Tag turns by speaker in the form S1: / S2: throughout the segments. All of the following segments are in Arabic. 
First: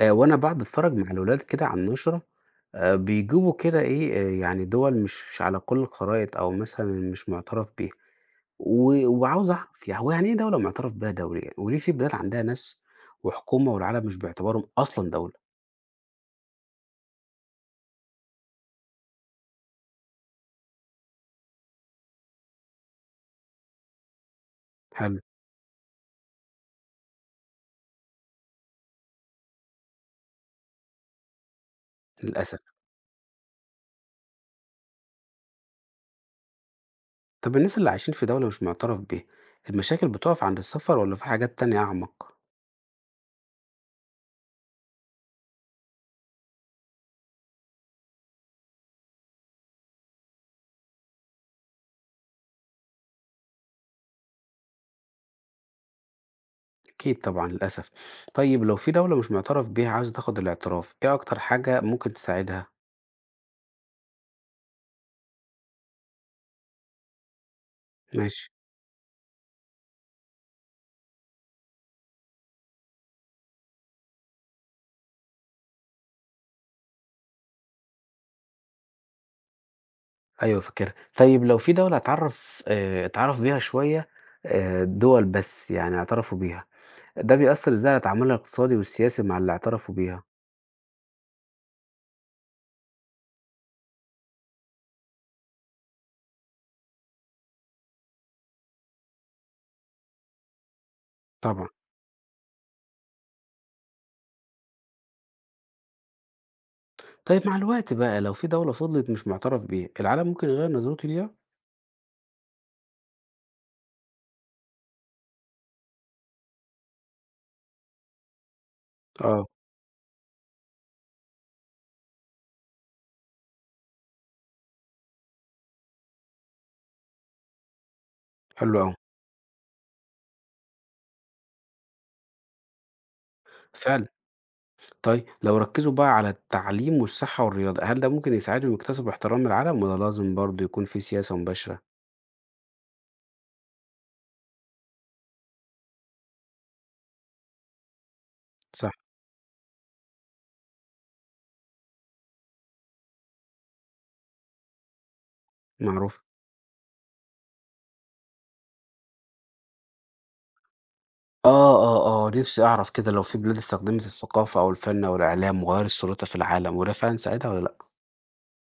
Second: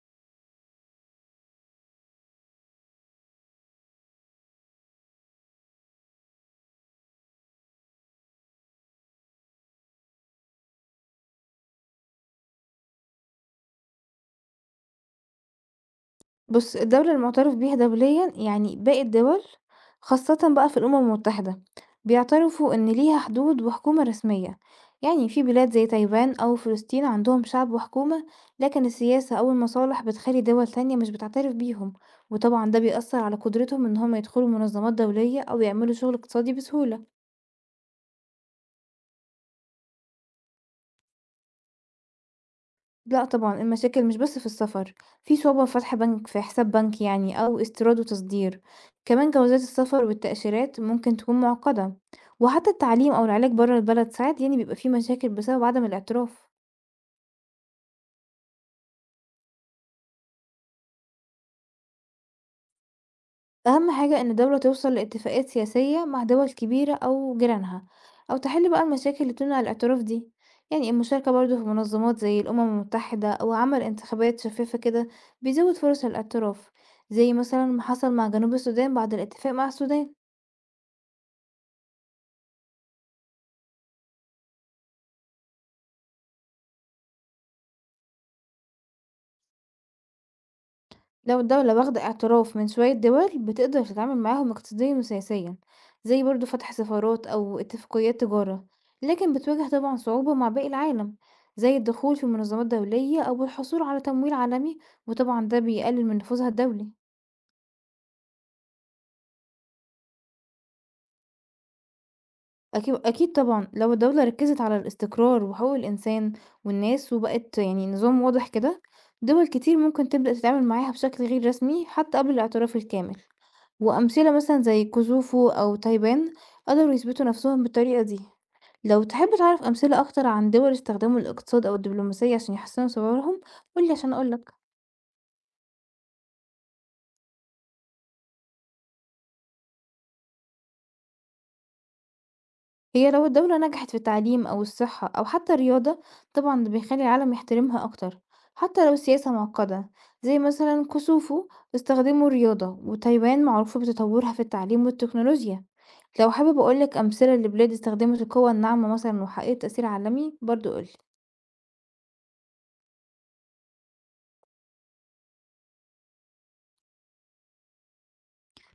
S1: وأنا باقعد باتفرّج مع الولاد كده على النشرة بيجيبوا كده إيه، يعني دُوَل مش على كل الخرائط أو مثلًا مش مُعترف بيها، وعاوز أعرف يعني هو يعني إيه دولة مُعترف بها دوليًا، يعني وليه في بلاد عندها ناس وحكومة والعالم مش باعتبارهم أصلًا دولة؟
S2: بُص، الدولة المُعتَرَف بيها دوليًا يعني باقي الدول خاصةً بقى في الأمم المتحدة، بيعترفوا إن ليها حدود وحكومة رسمية،
S1: حلو،
S2: يعني في بلاد زي تايوان أو فلسطين عندهم شعب وحكومة، لكن السياسة أو المصالح بتخلّي دول تانية مش بتعترف بيهم،
S1: للأسف.
S2: وطبعًا ده بيأثّر على قدرتهم إن هُم يدخلوا منظمات دولية أو يعملوا شغل اقتصادي بسهولة.
S1: طَب الناس اللي عايشين في دولة مش مُعترف بيها، المشاكل بتُقف عند السفر والّا في حاجات تانية أعمق؟
S2: لأ طبعًا، المشاكل مش بس في السفر، في صعوبة في فتح بنك في حساب بنكي يعني أو استيراد وتصدير، كمان جوازات السفر والتأشيرات ممكن تكون معقدة، وحتى التعليم أو العلاج برّه البلد ساعات يعني بيبقى في مشاكل بسبب عدم الاعتراف.
S1: أكيد طبعًا للأسف. طيب لو في دولة مش مُعترف بيها عايزة تاخد الاعتراف، إيه أكتر حاجة ممكن تساعدها؟
S2: أهم حاجة إن الدولة توصل لاتفاقات سياسية مع دول كبيرة أو جيرانها أو
S1: ماشي.
S2: تحل بقى المشاكل اللي بتمنع الاعتراف دي، يعني المشاركة برضو في منظمات زي الأمم المتحدة أو عمل انتخابات شفافة كده بيزود فرص الاعتراف، زي مثلا ما حصل مع جنوب السودان بعد الاتفاق مع السودان.
S1: أيوه فاكرها. طيب لو في دولة اتعرّف اتعرَف بيها شوية دول بس يعني اعترفوا بيها، ده بيأثّر إزاي على تعاملها الاقتصادي والسياسي مع اللي اعترفوا بيها؟
S2: لو الدولة واخدة اعتراف من شوية دول بتقدر تتعامل معاهم اقتصاديا وسياسيا، زي برضو فتح سفارات أو اتفاقيات تجارة، لكن بتواجه طبعا صعوبة مع باقي العالم،
S1: طبعًا.
S2: زي الدخول في منظمات دولية أو الحصول على تمويل عالمي، وطبعا ده بيقلل من نفوذها الدولي.
S1: طيب مع الوقت بقى لو في دولة فضلت مش مُعترف بيها، العالم ممكن يغيّر نظرته ليها؟
S2: أكيد أكيد طبعا لو الدولة ركزت على الاستقرار وحقوق الإنسان والناس وبقت يعني نظام واضح كده، دول
S1: آه،
S2: كتير ممكن تبدأ تتعامل معاها بشكل غير رسمي حتى قبل الاعتراف الكامل، وأمثلة مثلًا زي كوزوفو أو تايوان قدروا يثبتوا نفسهم بالطريقة دي.
S1: حلو أوي.
S2: لو تحب تعرف أمثلة أكتر عن دول استخدموا الاقتصاد أو الدبلوماسية عشان يحسنوا صورهم، قُل لي
S1: فعلًا.
S2: عشان أقول لك.
S1: طيب لو ركّزوا بقى على التعليم والصحة والرياضة، هل ده ممكن يساعدهم يكتسبوا احترام العالم والّا لازم برضه يكون في سياسة مباشرة؟
S2: هي لو الدولة نجحت في التعليم أو الصحة أو حتى الرياضة، طبعًا ده بيخلي العالم يحترمها أكتر، حتى
S1: صح.
S2: لو السياسة معقدة، زي مثلًا كوزوفو استخدموا الرياضة، وتايوان معروفة بتطورها في التعليم والتكنولوجيا.
S1: معروف.
S2: لو حابب أقول لك أمثلة لبلاد استخدمت القوة الناعمة مثلًا وحققت تأثير عالمي برضه، قُل لي.
S1: آه، آه، آه، نفسي أعرف كده لو في بلاد استخدمت الثقافة أو الفن أو الإعلام وغيّرت صورتها في العالم، وده فعلًا ساعدها والّا لأ؟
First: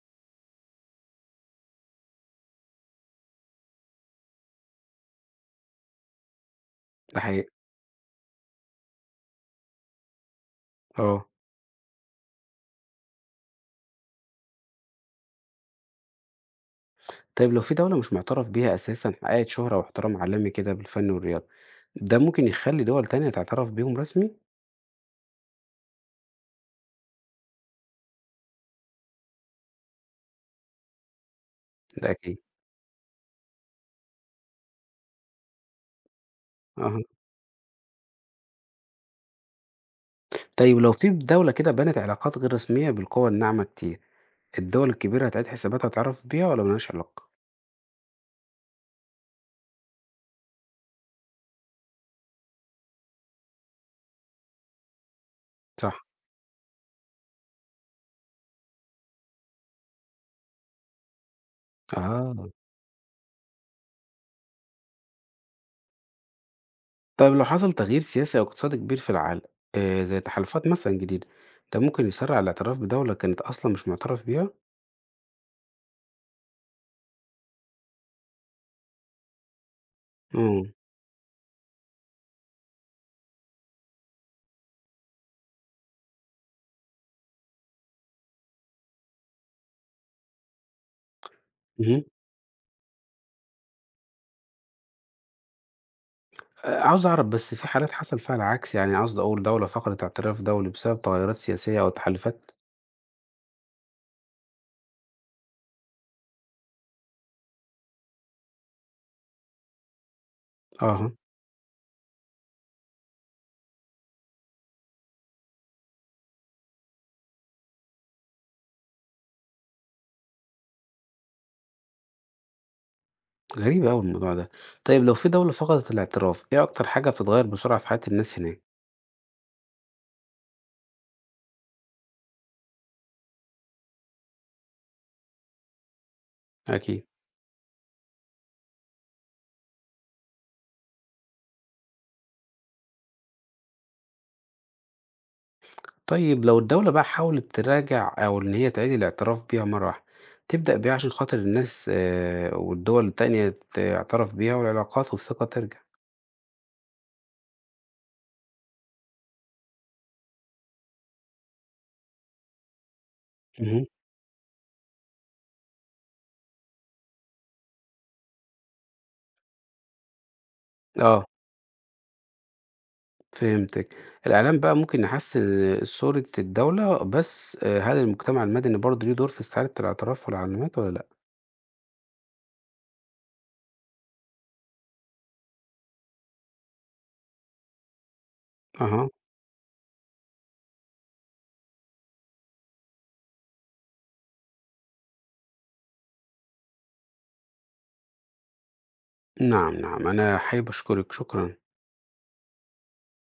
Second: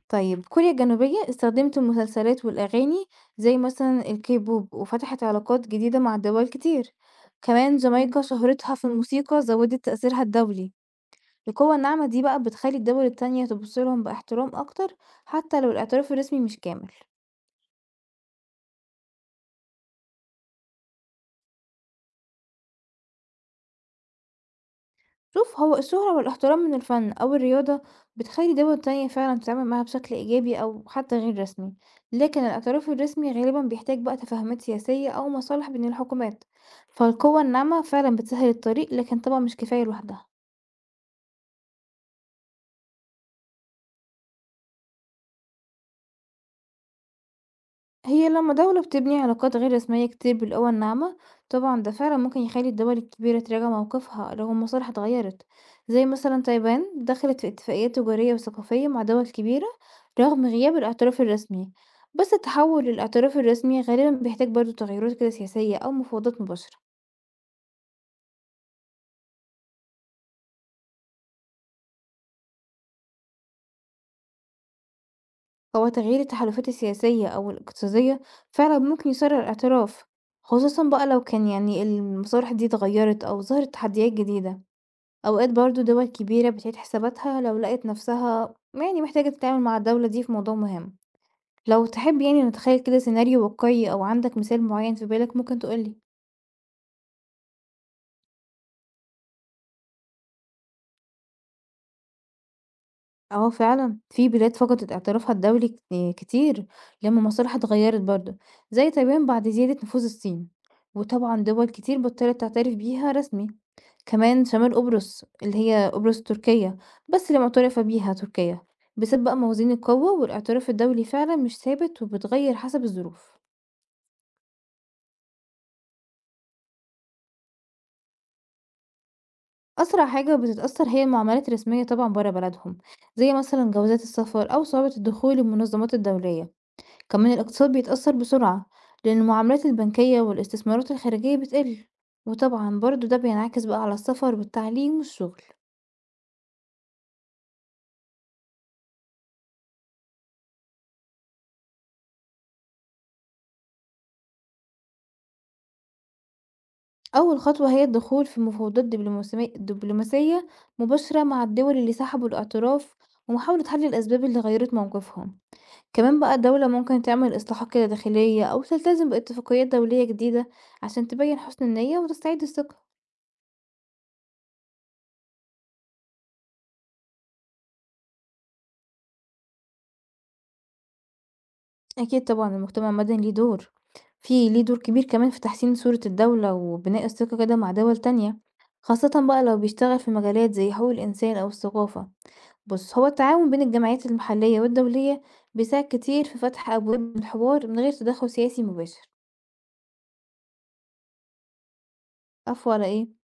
S2: طيب كوريا الجنوبية استخدمت المسلسلات والأغاني زي مثلا الكيبوب وفتحت علاقات جديدة مع دول كتير،
S1: ده حقيقي،
S2: كمان جامايكا شهرتها في الموسيقى زودت تأثيرها الدولي.
S1: آه.
S2: القوة الناعمة دي بقى بتخلي الدول التانية تبصلهم باحترام أكتر حتى لو الاعتراف الرسمي مش كامل.
S1: طيب لو في دولة مش معترف بيها أساسًا حققت شهرة واحترام عالمي كده بالفن والرياضة، ده ممكن يخلّي دول تانية تعترف بيهم رسمي؟
S2: شوف، هو الشهرة والاحترام من الفن أو الرياضة بتخلي دول تانية فعلا تتعامل معاها بشكل إيجابي أو حتى غير رسمي،
S1: ده أكيد،
S2: لكن الاعتراف الرسمي غالبا بيحتاج بقى تفاهمات سياسية أو مصالح بين الحكومات،
S1: أها.
S2: فالقوة الناعمة فعلا بتسهل الطريق لكن طبعا مش كفاية لوحدها.
S1: طيب لو في دولة كده بنت علاقات غير رسمية بالقوى الناعمة كتير، الدول الكبيرة هتعيد حساباتها وتعرف بيها والّا ما لهاش علاقة؟
S2: هي لما دولة بتبني علاقات غير رسمية كتير بالقوى الناعمة، طبعا ده فعلا ممكن يخلي الدول الكبيرة تراجع موقفها لو المصالح اتغيرت،
S1: صح،
S2: زي مثلا تايوان دخلت في اتفاقيات تجارية وثقافية مع دول كبيرة رغم غياب الاعتراف الرسمي، بس
S1: آه.
S2: التحول للاعتراف الرسمي غالبا بيحتاج برضو تغيرات كده سياسية أو مفاوضات مباشرة.
S1: طيب لو حصل تغيير سياسي أو اقتصادي كبير في العالم آه زي تحالفات مثلا جديدة ده ممكن يسرع الاعتراف بدولة كانت أصلا مش معترف بيها؟
S2: هو تغيير التحالفات السياسية أو الاقتصادية فعلا ممكن يسرع الاعتراف،
S1: امم
S2: خصوصا بقى لو كان المصالح دي اتغيرت أو ظهرت تحديات جديدة، أوقات برضه دول كبيرة بتعيد حساباتها لو لقت نفسها يعني محتاجة تتعامل مع الدولة دي في موضوع مهم. لو
S1: مهم.
S2: تحب يعني نتخيل كده سيناريو واقعي أو عندك مثال معين في بالك ممكن تقولي.
S1: آه عاوز أعرف بس في حالات حصل فيها العكس يعني قصدي أقول دولة فقدت اعتراف دولي بسبب تغيرات سياسية أو تحالفات؟
S2: اه فعلا في بلاد فقدت اعترافها الدولي كتير لما مصالحها اتغيرت برضه، زي تايوان بعد زيادة نفوذ الصين،
S1: أها
S2: وطبعا دول كتير بطلت تعترف بيها رسمي. كمان شمال قبرص اللي هي قبرص تركيا، بس اللي معترفة بيها تركيا، بسبب بقى موازين القوة، والاعتراف الدولي فعلا مش ثابت وبتغير حسب الظروف.
S1: غريب أوي الموضوع ده. طيب لو في دولة فقدت الاعتراف إيه أكتر حاجة بتتغير بسرعة في حياة الناس هناك؟
S2: أسرع حاجة بتتأثر هي المعاملات الرسمية طبعا برا بلدهم، زي مثلا جوازات السفر أو صعوبة الدخول للمنظمات الدولية،
S1: أكيد.
S2: كمان الاقتصاد بيتأثر بسرعة لأن المعاملات البنكية والاستثمارات الخارجية بتقل، وطبعا برضو ده بينعكس بقى على السفر والتعليم والشغل.
S1: طيب لو الدولة بقى حاولت تراجع أو إن هي تعيد الاعتراف بيها مرة واحدة، تبدأ بإيه عشان خاطر الناس والدول التانية تعترف بيها والعلاقات والثقة ترجع؟
S2: أول خطوة هي الدخول في مفاوضات دبلوماسية مباشرة مع الدول اللي سحبوا الاعتراف ومحاولة حل
S1: اهم.
S2: الأسباب اللي غيرت موقفهم، كمان بقى الدولة ممكن تعمل إصلاحات كده داخلية أو تلتزم باتفاقيات دولية جديدة عشان
S1: آه،
S2: تبين حسن النية وتستعيد الثقة.
S1: فهمتِك. الإعلام بقى ممكن يحسّن صورة الدولة، بس هل المجتمع المدني برضه ليه دور في استعادة الاعتراف والعلامات والّا لأ؟
S2: أكيد طبعا المجتمع المدني ليه دور، ليه دور كبير كمان في تحسين صورة الدولة وبناء الثقة كده مع دول تانية،
S1: أها.
S2: خاصة بقى لو بيشتغل في مجالات زي حقوق الإنسان أو الثقافة. بُص، هو التعاون بين الجمعيات المحلية والدولية بيساعد كتير في فتح أبواب للحوار من غير تدخُّل سياسي مباشر.
S1: نعم، نعم. أنا حابب أشكرِك، شكرًا.
S2: عارف ولا إيه؟